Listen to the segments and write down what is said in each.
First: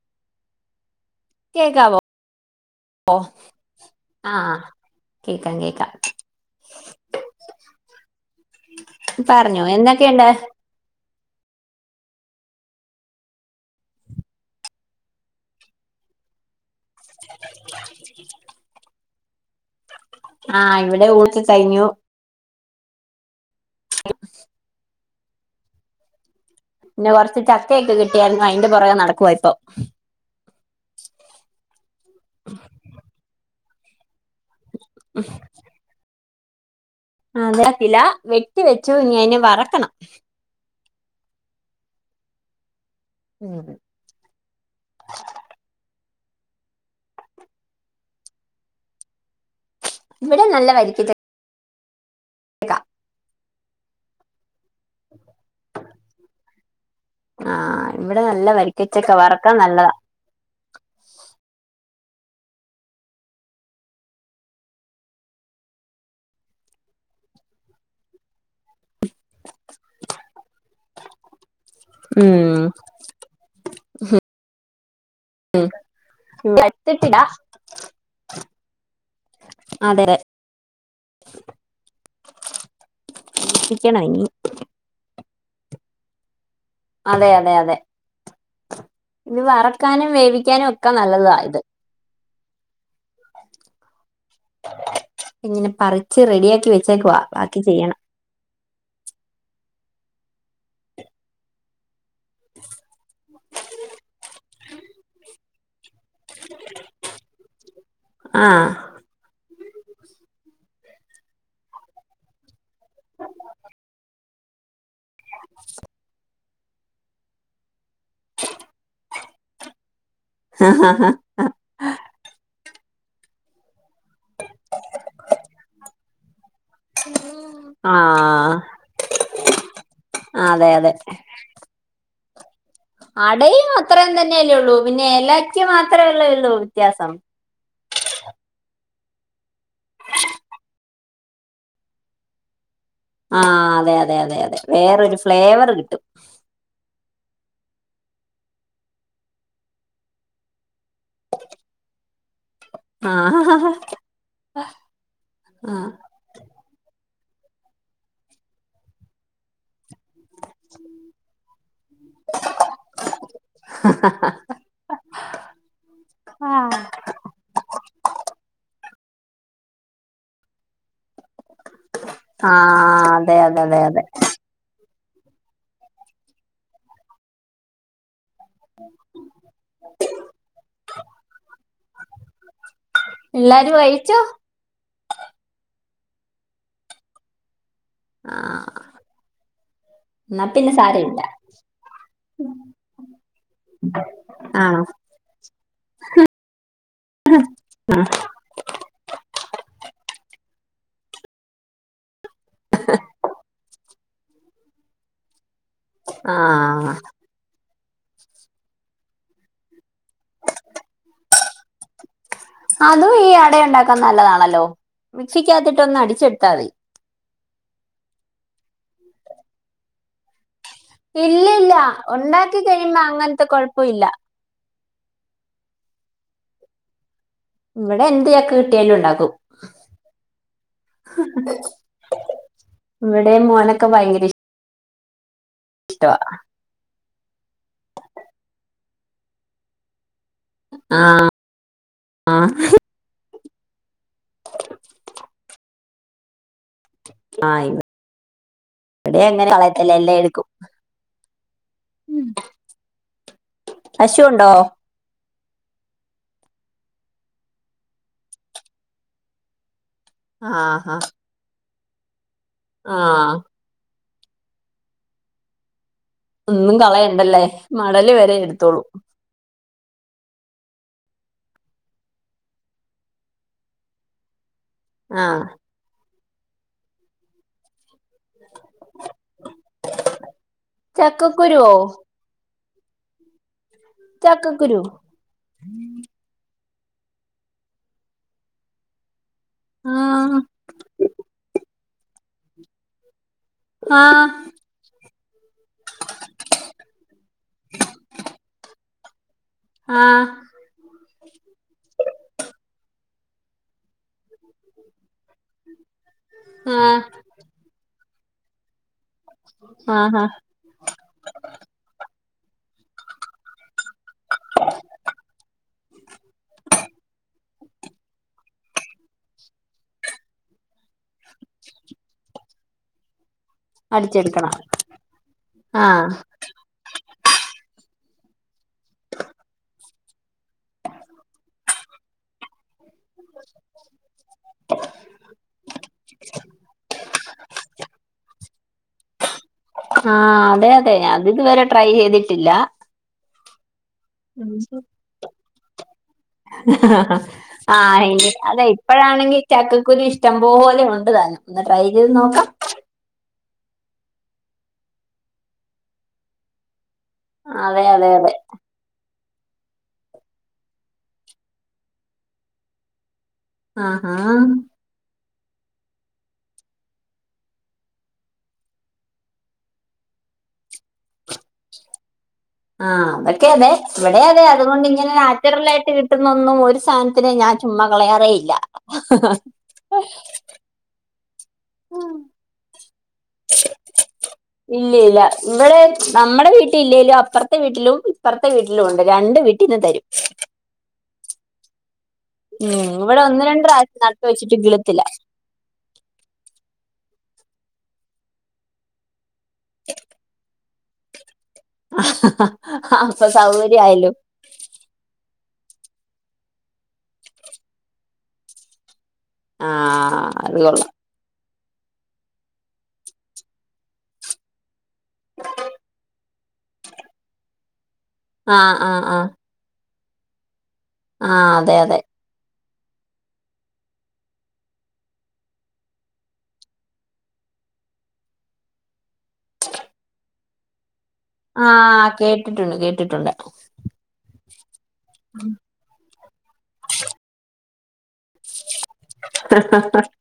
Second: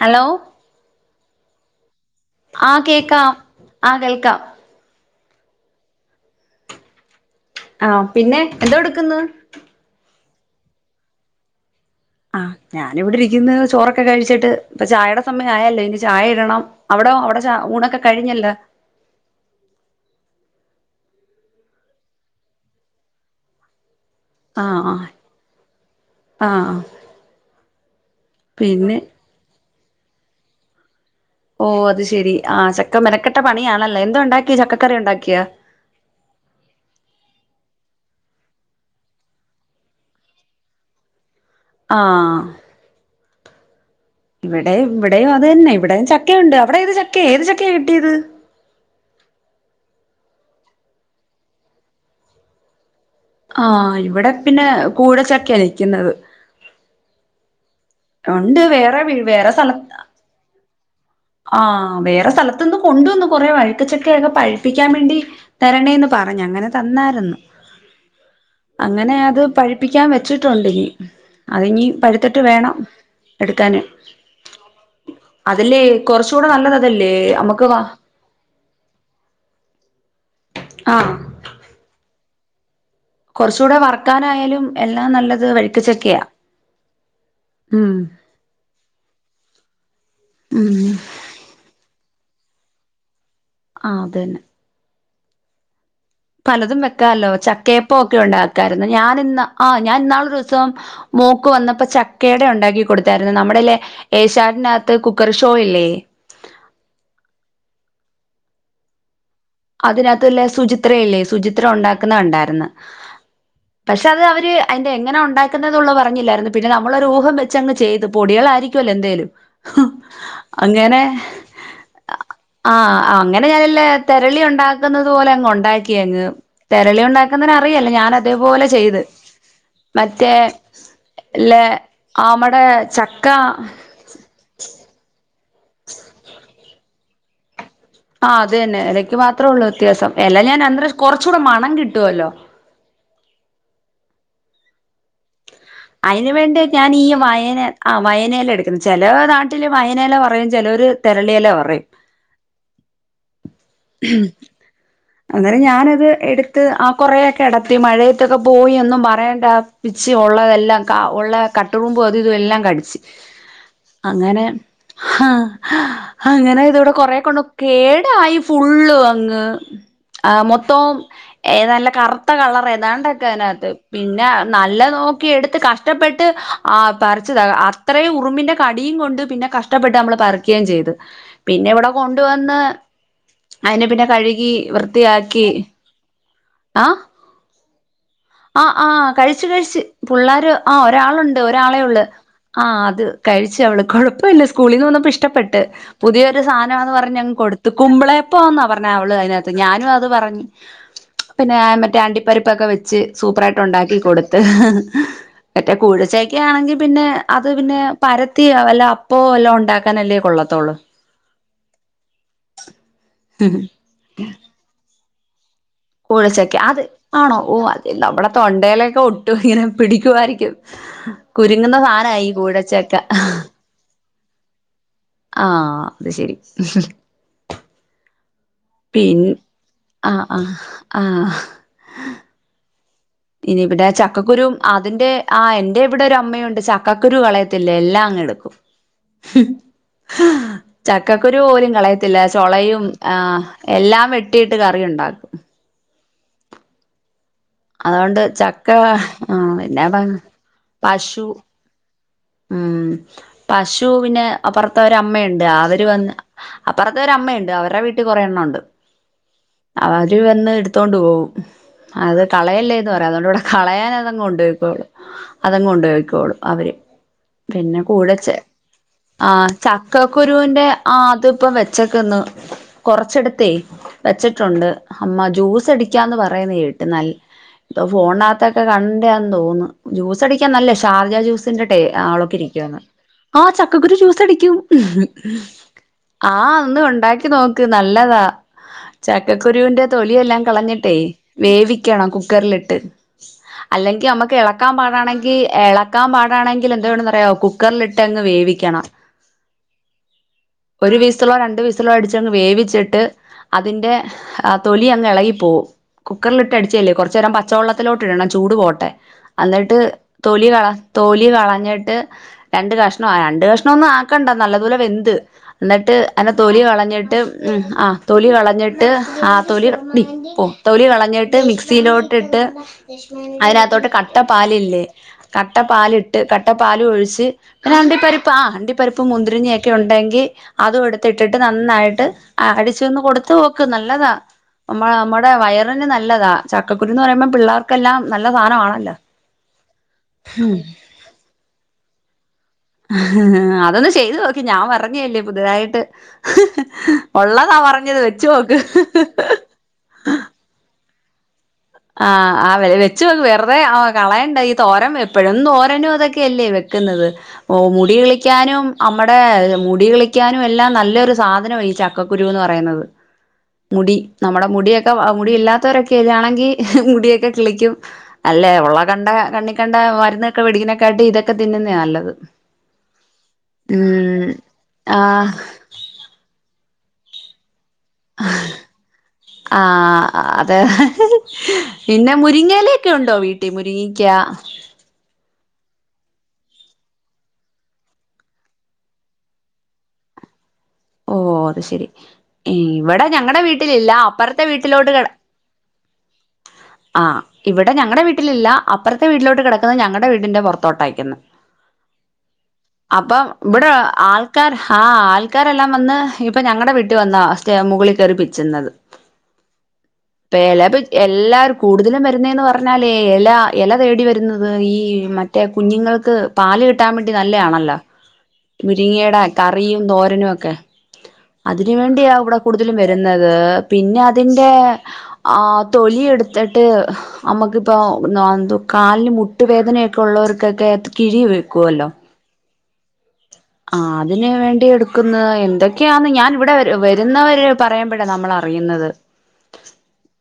Hello കേൾക്കാവോ ആഹ് കേക്കാം ആഹ് കേൾക്കാം കേക്കാം കേക്കാം ആഹ് പിന്നെ എന്തോ എടുക്കുന്നു പറഞ്ഞോ എന്തൊക്കെയുണ്ട് ആഹ് ഞാൻ ഇവിടെ ഇരിക്കുന്ന് ചോറൊക്കെ കഴിച്ചിട്ട് ഇപ്പോ ചായയുടെ സമയം ആയല്ലോ ഇനി ചായ ഇടണം അവിട അവിടെ ഊണൊക്കെ കഴിഞ്ഞല്ല ആഹ് ഇവിടെ ഊണ് കഴിഞ്ഞു ആഹ് ആഹ് ആഹ് പിന്നെ കൊറച്ച് ചക്കയൊക്കെ കിട്ടിയാരുന്നു അതിന്റെ പുറകെ പിന്നെ നടക്കുവ ഇപ്പൊ ഓ അത് ശെരി ആ ചക്ക മെനക്കട്ട പണിയാണല്ലോ എന്തതുണ്ടാക്ക ക്കി ചക്കക്കറി ഉണ്ടാക്കിയ അല്ല വെട്ടി വെച്ചു ഇനി അെ വറക്കണം ആഹ് ഉം ഇവിടെ ഇവിടെയും അത് തന്നെ ഇവിടെ ച ചക്കുണ്ട് അവിടെ ഏത് ചക്ക ഏത് ചക്കയ കിട്ടിയത് ഇവിടെ നല്ല വരിക്കച്ചക്ക എട ആഹ് ഇവിടെ പിന്നെ കൂടച്ചക്ക നിക്കുന്നത് ആഹ് ഇവിടെ നല്ല ഉണ്ട് വേറെ വരിക്കച്ചക്കെ വീ വറക്കാൻ നല്ലതാ ആ വേറെ സ്ഥലത്ത നിന്ന് കൊണ്ടുവന്ന് കൊറെേ വഴുക്കച്ചക്കയൊക്കെ പഴുപ്പിക്കാൻ വേണ്ടി തരണേന്ന് പറ പറഞ്ഞ് അങ്ങനെ തന്നായിരുന്നു അങ്ങനെ അത് പഴിപ്പിക്കാൻ വെച്ചിട്ടുണ്ട് അത് ഇനി പഴത്തിട്ട് ഉം വേണം എടുക്കാന് അതില് എത്തിട്ടടാ അതെ ആഹ് കുറച്ച് കൂടെ വറ്റിക്കണം ഇനി വർക്കാനായാലും എല്ലാം നല്ലത് വഴുക്ക്ച്ചക്കെയാ അതെ അതെ അതെ ഇത് വറക്കാനും വേവിക്കാനും ഉം ഒക്കെ നല്ലതാണ് ഇത് ആ അതന്നെ ഇങ്ങനെ പറ പലതും വെക്കാല്ലോ ചക്കയപ്പ ഒക്കെ ഉണ്ടാക്കായിരുന്നു ഞാന് ഇന്ന് ആ ഞാൻ ഇന്നാള് ദിവസം മൂക്ക് വന്നപ്പോ ക്കടെ ഉണ്ടാക്കി കൊടുത്തായിരുന്നു നമ്മുടെല്ലെ ഏശാനെറ്റിൻ്റെകത്ത് കുക്കർ ഷോ ഇല്ലേ ആഹ് അതിനകത്തല്ലേ സുചിത്ര ഇല്ലേ സുചിത്ര ഉണ്ടാക്കുന്ന കണ്ടായിന്ന് പക്ഷെ അത് അവര് അതിന്റെ എങ്ങനെ ഉണ്ടാക്കുന്നതള്ളത് പറഞ്ഞില്ലായിരുന്നു പിന്നെ നമ്മളൊരു ഊഹം വെച്ച്ങ്ങ് ചെയ്തു പൊടികൾ ആരിക്കല്ല എന്തേലും ആ ആഹ് അങ്ങനെ ഞാനല്ല തെരളി ഉണ്ടാക്കുന്നത് പോലെ അങ്ങ് ഉണ്ടാക്കിയങ്ങ് തെരളി ഉണ്ടാക്കുന്നതിന അറിയല്ലേ ഞാൻ ആഹ് അതേപോലെ ചെയ്ത് മറ്റേ അതെ അതെ ല്ലെ ആമ്മടെ ചക്ക അടയും അത്രേം തന്നെയല്ലേ ഉള്ളൂ പിന്നെ ഇല റ്റി മാത്രേള്ളള്ളോ വ്യത്യാസം ആ് അത്തന്നെ ഇലയ്ക്ക് മാത്രമേ ഉള്ളൂ വ്യത്യാസം. എല്ല ഞാൻ കുറച്ച് കൂടെ മണം കിട്ടുവല്ലോ? [inaudible] ആ അതെ അതെ അതെ അതെ വേറരു ഫ്ലേവർ. കിട്ടും അയിനു വേണ്ടി ഞാൻ ഈ വയന ആ വയനയില എടുക്കുന്നു. ചില നാട്ടില് വയനയില പറയും. ചിലര് തെരളില പറയും. [inaudible] ആഹ ഹ ഹ അന്നേരം ഞാനത് എടുത്ത്. ആ കൊറയൊക്കെ കടത്തി മഴയത്തൊക്കെ പോയി ഒന്നും പറയണ്ട. വിച്ച് ഉള്ളതെല്ലാം ഉള്ള കട്ടുറുമ്പ്. അത് ഇത് എല്ലാം കടിച്ച്. അങ്ങനെ ആഹ അങ്ങനെ ആഹ് ഇതടെ കൊറെ കൊണ്ട് കേടായി ഫുള്ളു ആഹ മൊത്തം ഏ നല്ല കറുത്ത ആ കളർ ഏതാണ്ടൊക്കെ അതെ അതെ അതിനകത്ത് അതെ അതെ പിന്നെ നല്ല നോ എട്ത്ത് കഷ്ട്ടപ്പെട്ട ആ പറച്ച് താ അത്രയും ഉക്കി ഉറുമ്പിന്റെ കടിയും കൊണ്ട് പിന്നെ കഷ്ടപ്പെട്ട് നമ്മള് പറിക്കുകയും ചെയ്ത് പിന്നെ ഇവിടെ കൊണ്ടുവന്ന് എല്ലാരും അതിനെ പിന്നെ കഴിച്ചോ കഴുകി വൃത്തിയാക്കി ആ ആ ആ കഴിച്ചു കഴിച്ചു പിള്ളേർ എന്നാ പിന്നെ ആ സാരമില്ല ഒരാളുണ്ട് ഒരാളെ ഉള്ളു ആഹ അത് കഴിച്ചു അവള് കുഴപ്പമില്ല സ്കൂളിൽ ആണോ നിന്ന് വന്നപ്പോ ഇഷ്ടപ്പെട്ട് പുതിയൊ ഒരു സാധനാന്ന് പറഞ് കൊടുത്തക്കുമ്പളേപ്പോന്നാ പറഞ്ഞ അവള് അതിനകത്ത് ഞാനും അത് പറഞ്ഞ പിന്നെ മറ്റേ അണ്ടിപ്പരിപ്പൊക്കെ വെച്ച് സൂപ്പറായിട്ട് ഉണ്ടാക്കി കൊടുത്ത് മറ്റേ ആ കൂഴിച്ചക്ക ആണെങ്കിൽ പിന്നെ അത് പിന്നെ പരത്തി അല്ല അപ്പ എല്ലാം ഉണ്ടാക്കൻല്ലേ കൊള്ളത്തോളൂ അതും ഈ അട ഉണ്ടാക്കാൻ നല്ലതാണല്ലോ വക്ഷിക്കാത്തിട്ട് കുഴിച്ചക്കെ അത് ആണോ ഓ അത് നമ്മളെ തൊണ്ടയിലൊക്കെ ഒട്ടു ഇങ്ങനെ പിടിക്കായിരിക്കും ഇല്ല ഇല്ല കുരുങ്ങുന്ന സാനയി ഉണ്ടാക്കി കൂടച്ചക്കെ കഴിയുമ്പോ അങ്ങനത്തെ കുഴപ്പമില്ല ആ അത് ശെരി ഇവിടെ എന്ത്യക്കെ പിൻ ആ ആ ആ ഇവിടെ ഇനി ഇവിടെ മോനൊക്കെ ഭയങ്കര ഇഷ് ചക്കക്കുരു ആ ന്റെ ആ എന്റെവിടെ ഒരു അമ്മയുണ്ട് ചക്കക്കുരു കളയത്തില്ലേ എല്ലാം അങ്ങ് എടുക്കും ആ ചക്കക്കുരു പോലും കളയത്തില്ല ചോളയും ആ എല്ലാം വെട്ടിയിട്ട് കറി ഉണ്ടാക്കും ആ അതുകൊണ്ട് ചക്ക ഇവിടെ ആ അങ്ങനെ പിന്നെ കളയത്തില്ല എല്ലാം എടുക്കും പശു ഉം പശു പിന്നെപ്പറത്തവര അമ്മയുണ്ട് അവര് വന്ന് അപ്പുറത്തെ ഒരമ്മയുണ്ട് അവരുടെ വീട്ടിൽ കൊറെ എണ്ണ ഉണ്ട് അവര് വന്ന് ആഹാ എടുത്തോണ്ട് ആഹ് പോവും അത് കളയല്ലേന്ന് പറയും അതുകൊണ്ട് ആഹ് ഇവിടെ കളയൻ കൊണ്ട് വയ്ക്കുള്ളു അതങ് കൊണ്ട്പോക്കുള്ളൂ അവര് ഒന്നും കളയണ്ടല്ലേ പിന്നെ മടല് വരെ കൂടെച്ചെ എടുത്തോളൂ ആ ചക്കക്കുരുവി്ന്റെ ആ അതിപ്പം വെച്ചക്കന്ന് കൊറച്ചെടുത്തേ വെച്ചിട്ടുണ്ട് അമ്മ ആഹ് ജ്യൂസ് അടിക്കാന്ന് പറയുന്ന കേട്ട് നൽ ഇപ്പൊ ഫോണകത്ത ഒക്കെ കണ്ടന്ന് തോന്നുന്നു ജ്യൂസ അടിക്കാൻ നല്ലേ ഷാർജ ചക്കക്കുരുവോ ജ്യൂസിന്റെട്ടേ ആ ചക്കക്കുരു ജൂസടിക്കും ചക്കക്കുരു ഉണ്ടാക്കി നോക്ക് നല്ലതാ ക്കുരുവിന്റെ ആഹ് തൊലിയെല്ലാം കളഞ്ഞിട്ടേ വേവിക്കണം കുക്കറിലിട്ട് ആഹ് അല്ലെങ്കിൽമ്മക്ക് ഇളക്കാൻ പാടാണെങ്കിൽ ഇളക്കാൻ പാടാണെങ്കിൽ എന്തണറയാ കുക്കറിലിട്ട് അങ്ങ് വേവിക്കണം ആഹ് ഒരു വീസിലോ രണ്ട വീസിലോ അടിച്ചങ്ങ് വേവിച്ചിട്ട് അതിൻ്റെ ആ തൊലിയങ് ഇളകിപ്പോക കുക്കറില ഇട്ട് അടിച്ചല്ലേ ആഹ് കുറച്ചു നേരം പച്ചവെള്ളത്തിലോട്ട് ഇടണം ചൂട് പോട്ടെ അന്നിട്ട് ആഹാ തൊലി കള തൊലി കളഞ്ഞിട്ട് രണ്ട കഷ്ണം രണ്ട കഷണം ഒന്നും ആക്കണ്ട നല്ലതോലെ വെന്ത് എന്നിട്ട് അനെ തൊലി കളഞ്ഞിട്ട് ആ തൊലി കളഞ്ഞിട്ട് ആ തൊലി ഡ പോ തൊലി കളഞ്ഞിട്ട് മിക്സിയിലോടിട്ട് [unintelligible] അതിനകത്തോട്ട് കട്ട അടിച്ചെടുക്കണം പാലി ല്ലേ കട്ട ആഹ് പാലിട്ട് കട്ട പാൽ ഒഴിച്ച് [unintelligible] പരിപ്പ് ആ് അണ്ടി പരിപ്പ് മുന്തിരിഞ്ഞിയൊക്കെ ഉണ്ടെങ്കിൽ അതും എടുത്തിട്ടിട്ട് നന്നായിട്ട് ചച്ച ഒന്ന് കൊടുത് നോക്ക് നല്ലതാ നമ്മ നമ്മടെ വയറിന് നല്ലതാ ചക്കക്കുരുന്ന് പറയുമ്പോ പിള്ളേർക്കെല്ലാം നല്ല സാധനമാണല്ലോ ആ അതെ അതെഞ അത് ഇതുവരെ ട്രൈ ചെയ്തിട്ട് [unintelligible] അതൊന്ന് ചെയ്ത് നോക്കി ഞാൻ പറഞ്ഞല്ലേ പുതുതായിട്ട് ഉള്ളതാ പറഞ്ഞത് ആഹ് ഇനി വെച്ചോക്ക് അതെ ഇപ്പഴാണെങ്കി ചക്കക്കുരു ഇഷ്ടം പോലെ ഉണ്ട് താനും ഒന്ന് ട്രൈ ആ ചെയ്ത് നോക്കാം ആ വെച്ച വേറെ ആ കളയണ്ട ഈ തോരം എപ്പോഴും തോരനും അതൊക്കെയ അല്ലേ വെക്കുന്നത്. ഓ അതെ മുടി അതെ അതെ കളിക്കാനും അമ്മ മുടി കിളിക്കാനും എല്ലാം നല്ലൊരു സാധനമാണ് ഈ ചക്കക്കുരുന്ന് പറയുന്നത്. മുടി നമ്മുടെ ആഹാ മുടിയൊക്കെ മുടി ഇല്ലാത്തവരൊക്കെ ഇതാണെങ്കി മുടിയൊക്കെ കിളിക്കും. അല്ലേ ഉള്ള കണ്ട കണ്ണി കണ്ട മരുന്നൊക്കെ വെടിക്ക് ണാട്ടി ഇത്. ഇതെന്നെയാ നല്ലത്. ആ അതൊക്കെ അതെ ഇവിടെ ഉം അതെ അതുകൊണ്ട് ഇങ്ങനെ ആഹ് നാച്ചുറൽ ആയിട്ട് കിട്ടുന്നൊന്നും ഒരു- സാനത്തിനെ ഞാൻ ചുമ്മാ കളയാറേ ഇല്ല ആഹ് അതെ. പിന്നെ മുരിങ്ങയിലൊക്കെ ഉണ്ടോ വീട്ടിൽ മുരിങ്ങിക്ക. ഇല്ല ഇല്ല ഇവിടെ നമ്മുടെ വീട്ടിലില്ലെലും. അപ്പുറത്തെ വീട്ടിലും. ഇപ്പുറത്തെ വീട്ടിലും ഉണ്ട് രണ്ട് വീട്ടിൽന്ന് തരും. ഓ അത് ശെരി. ഉം ഇവിടെ ഞങ്ങളടെ ഒന്ന് രണ്ട് വീട്ടിലില്ല. പ്രാവശ്യം നട്ട് അപ്പുറത്തെ വെച്ചിട്ട് വീട്ടിലോട്ട് കിളുത്തില്ല കട ആഹ ഇവിടെ ഞങ്ങളടെ വീട്ടിലില്ല അപ്പുറത്തെ വീട്ടിലോട്ട് കിടക്കുന്നത്. ഞങ്ങളടെ വീടിന്റെ പുറത്തോട്ട് നിക്കുന്നെ. അപ്പൊ ഇവിടെ ആൾക്കാർ ആഹ ആൾക്കാർ. ല്ല വന്ന് ഇപ്പൊ ഞങ്ങളടെ വീട്ട് വന്ന സ്റ്റെ മുകളിൽ കയറി പ്പിച്ചുന്നത്. ആഹ് അത് പ്പോല കൊള്ളാം എല്ലാർക്കും. കൂടുതലും വരുന്നന്ന് പറഞ്ഞാലേ എല എല തേടി വരുന്നത്. ഈ മറ്റേ കുഞ്ഞുങ്ങൾക്ക് പാൽ. കിട്ടാൻ വേണ്ടി നല്ലയാണല്ലോ. ആഹ് ആഹ് മുരിങ്ങയുടെ ആഹ് കറിയും തോരനും ഒക്കെ ആഹ് അതിന അതെ അതെ വേണ്ടിയ ഇവിടെ വരുന്നത് പിന്നെ അതിന്റെ ആ തൊലി എടുത്തിട്ട് നമുക്ക്- ഇപ്പൊ എന്ത കാലിന് മുട്ടുവേദനയൊക്കെ ഉള്ളവർക്കൊക്കെ കിഴി വെക്കുവല്ലോ? ആഹ് കേട്ടിട്ടുണ്ട് കേട്ടിട്ടുണ്ട്. എടുന്നത് എന്തൊക്കെയാെന്ന് ഞാൻ ഇവിടെ വരുന്നവര് പറയ ടെ നമ്മൾ അറിയുന്നത്.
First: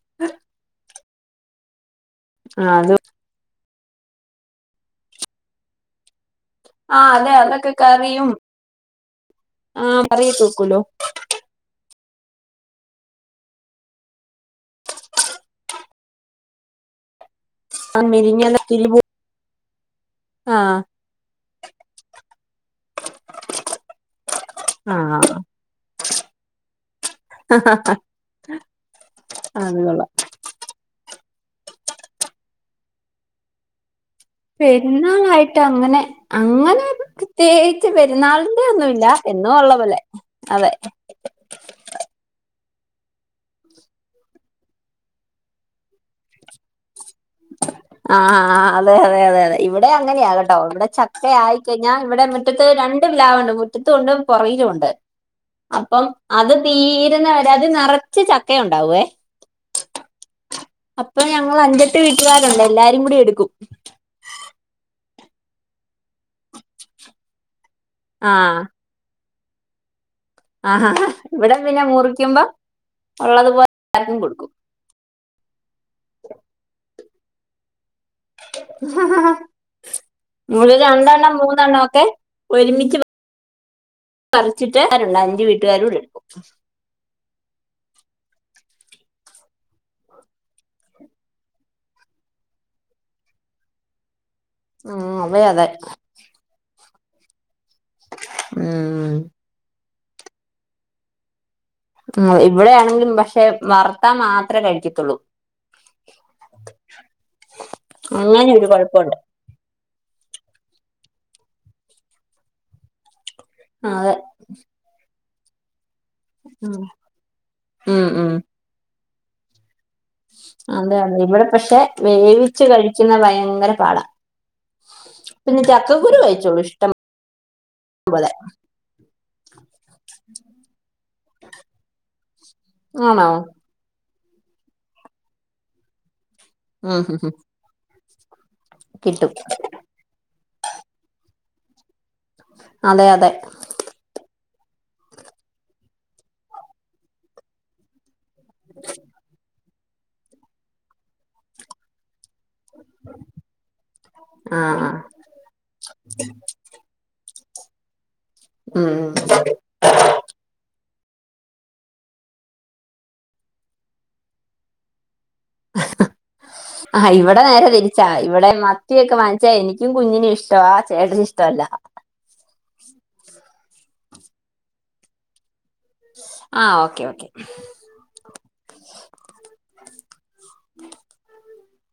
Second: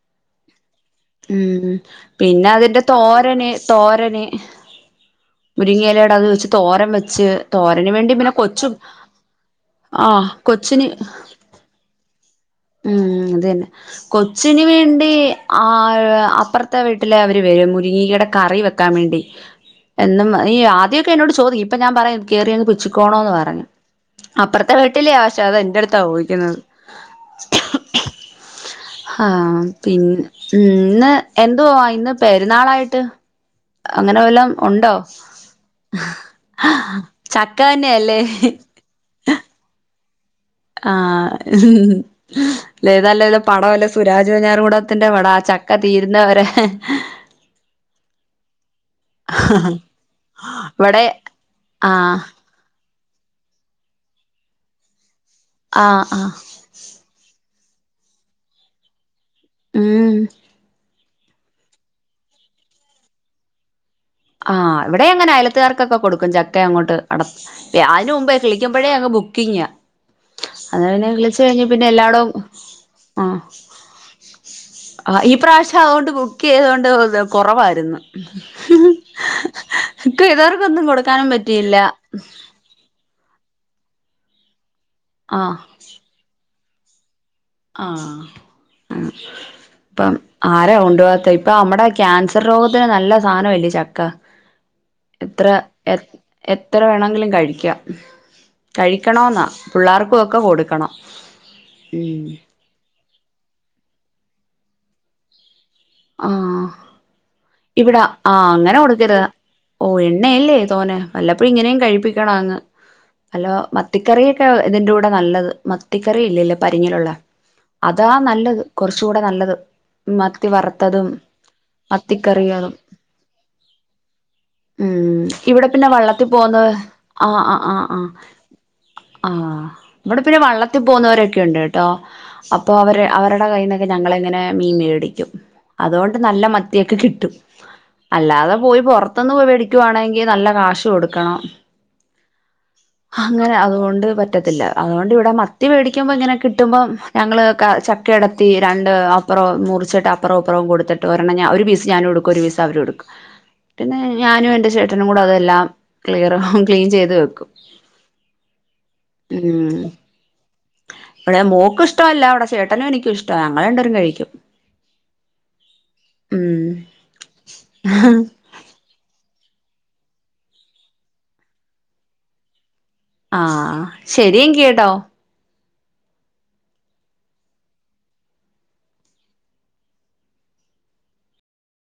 [unintelligible] ഉം പിന്നെ അതിന്റെ അത് തോരന്. തോരന് മുരിങ്ങയിലട അത് വെച്ച്. തോരം ആഹ് വെച്ച് അതെ അതൊക്കെ തോരന് വേണ്ടി കറിയും പിന്നെ കൊച്ചും. ആഹ് ആഹ കറിയൊക്കെ വെക്കൂലോ കൊച്ചിന്. ഉം അതെ ന്നെ കൊച്ചിന് വേണ്ടി. ആ അപ്പുറത്തെ വീട്ടില് അവര് വരും ആഹ് മുരിങ്ങടെ കറി മെലിഞ്ഞതൊക്കെ വെക്കാൻ എരിവും വേണ്ടി. എന്നും നീ ആഹ് ആദ്യമൊക്കെ എന്നോട് ചോദി ഇപ്പൊ ഞാൻ പറയാ കേറിയൊന്ന് പിച്ചിക്കോണോന്ന് പറഞ്ഞു. അപ്പുറത്തെ വീട്ടിലേ ആശാ ആഹ് അത് അടുത്താ പോയി. ആഹ അത് കൊള്ളാം പിന്നെ ഉം ഇന്ന് എന്തുവാ ഇന്ന് പെരുന്നാളായിട്ട്.. അങ്ങനെ വല്ലോം ഉണ്ടോ പെരുന്നാളായിട്ട് അങ്ങനെ അങ്ങനെ ചക്ക പ്രത്യേകിച്ച് തന്നെയല്ലേ പെരുന്നാളിന്റെ ഒന്നുല്ല. എന്നും ഉള്ള പോലെ അതെ ആഹ ഹും ലഏതാല്ല ത പടംല്ലേ സുരാജ് വെഞ്ഞാറ മൂടത്തിന്റെ പട ആ ചക്ക തീരുന്നവരെ. ആഹ ആ അതെ അതെ അതെ അതെ ഇവിടെ അങ്ങനെയാകട്ടോ ഇവിടെ ചക്ക ആയിക്കഴിഞ്ഞാൽ ആഹ് ഇവിടെ മുറ്റത്ത്. രണ്ട് ണ്ട് മുറ്റത്തുണ്ട് പുറകിലുണ്ട് ആഹ് അപ്പം ആഹ് അത് തീരുന്ന വരെ. അത് നിറച്ചു ചക്ക ഉണ്ടാവുവേ. ഉം അപ്പൊ ഞങ്ങൾ അഞ്ചെട്ട് വീട്ടുകാരുണ്ട് എല്ലാരും കൂടി എടുക്കും. ആഹ് ഇവിടെ അങ്ങനെ അയലത്തുകാർക്കൊക്കെ കൊടുക്കും. ചക്ക അങ്ങോട്ട് അട- ആ അതിന് മുമ്പേ കിളിക്കുമ്പഴേ അങ് ബുക്കിങ്ങാ. അ ആഹാ പിന്നെ വിളിച്ച് ഇവിടെ കഴിഞ്ഞ് പിന്നെ എല്ലാടോം മുറിക്കുമ്പോ ആ ഉള്ളതുപോലെ എല്ലാവർക്കും കൊടുക്കും ആ ഈ പ്രാവശ്യം അതുകൊണ്ട് ബുക്ക് ചെയ്തൊണ്ട് കൊറവായിരുന്നു ഹ് ഹ് ബുക്ക് ഒര് ചെയ്തവർക്കൊന്നും കൊടുക്കാനും രണ്ടെണ്ണം പറ്റിയില്ല മൂന്നെണ്ണൊക്കെ ഒരുമിച്ച് പറിച്ചിട്ട് [unintelligible] അഞ്ചു ആഹ് വീട്ടുകാരൂടെടുക്കും ആ ആ ഇപ്പം ആരാ കൊണ്ടുപാത്തെ ഇപ്പൊ അമ്മടെ ക്യാൻസർ രോഗത്തിന് നല്ല സാധനല്ല് ചക്ക ഉം എത്ര അതെയതെ എ എത്ര വേണോങ്കിലും കഴിക്കാം ഉം കഴിക്കണോന്നാ പുള്ളാർക്കുവൊക്കെ കൊടുക്കണം ഇവിടെ ആണെങ്കിലും പക്ഷെ വർത്താ മാത്രെ കഴിക്കത്തുള്ളൂ ആ ഇവിടെ ആ ഒരു അങ്ങനെ കുഴപ്പമുണ്ട് കൊടുക്കരുത് ഓ എണ്ണയല്ലേ തോനെ വല്ലപ്പോഴു ഇങ്ങനെം കഴിപ്പിക്കണവങ്ങ് ഹലോ അതെ മത്തിക്കറിയെക്കെ ഇതിന്റൂടെ നല്ലത് ത്തിക്കറി ഇല്ലേല്ല ഉം പരിഞ്ഞിലൊള്ള ഉം അതാ ഉം നല്ലത് കൊറച്ചൂടെ നല്ലത് മത്തി വറ അതെയതെ ഇവിടെ പക്ഷെ വേവിച്ചു കഴിക്കുന്ന ഭയങ്കര പാടാ ഉം ഇവിടെ പിന്നെ ചക്കക്കുരു വള്ളത്തി കഴിച്ചോളൂ പോന്നത് ഇഷ്ടം ആ ആ ആ ആ ആ നമ്മടെ പിന്നെ വള്ളത്തി പോകുന്നവരൊക്കെ ഒണ്ട് കേട്ടോ അപ്പൊ അവര് ആണോ അവരടെ കയ്ൽ നിന്നൊക്കെ ഞങ്ങളിങ്ങനെ മീമേടിക്കും അതോണ്ട് നല്ല മത്തിയക്കെ ഉം ഉം കിട്ടും ഉം അല്ലാത പോയി പൊറത്തുന്ന് കിട്ടും പോയി വേടിക്കുവാണെങ്കിൽ നല്ല കാശ് കൊടുക്കണം അതെ അതെ അങ്ങനെ അതുകൊണ്ട് പറ്റ ത്തില്ല അതുകൊണ്ട് ഇവിടെ മത്തി വേടിക്കുമ്പോ ഇങ്ങനെ കിട്ടുമ്പോ ഞങ്ങള് കെടത്തി രണ്ട് അപ്പൊറൊം മുറിച്ചിട്ട് അപ്പുറൊം ഇപ്പറൊം കൊടുത്തിട്ട് ഒരെണം ഒരു പീസ് ഞാനു എടുക്കും ഒരു പീസവരു എടുക്കും പിന്നെ ഞാനും എന്റെ ആഹ് ആഹ് ചേട്ടനും കൂടതെല്ലാം ക്ലിയറ ക്ലീൻ ചെയ്ത് വെക്കും ഉം ഇവിടെ മോക്കിഷ്ടവല്ല ഇവിടെ ചേട്ടനും എനിക്കും ഇഷ്ട ഞങ്ങ രണ്ടേരും കഴിക്കും ഹഹ ആ ഇവിടെ നേരെ തിരിച്ചാ ഉം ഇവിടെ മത്തിയൊക്കെ [unintelligible] എനിക്കും കുഞ്ഞിനും ഇഷ്ടവ ചേട്ടന് ഇഷ്ടവല്ല ആ ആശരിയെങ്കി കേട്ടോ ആ ഓക്കെ ഓക്കെ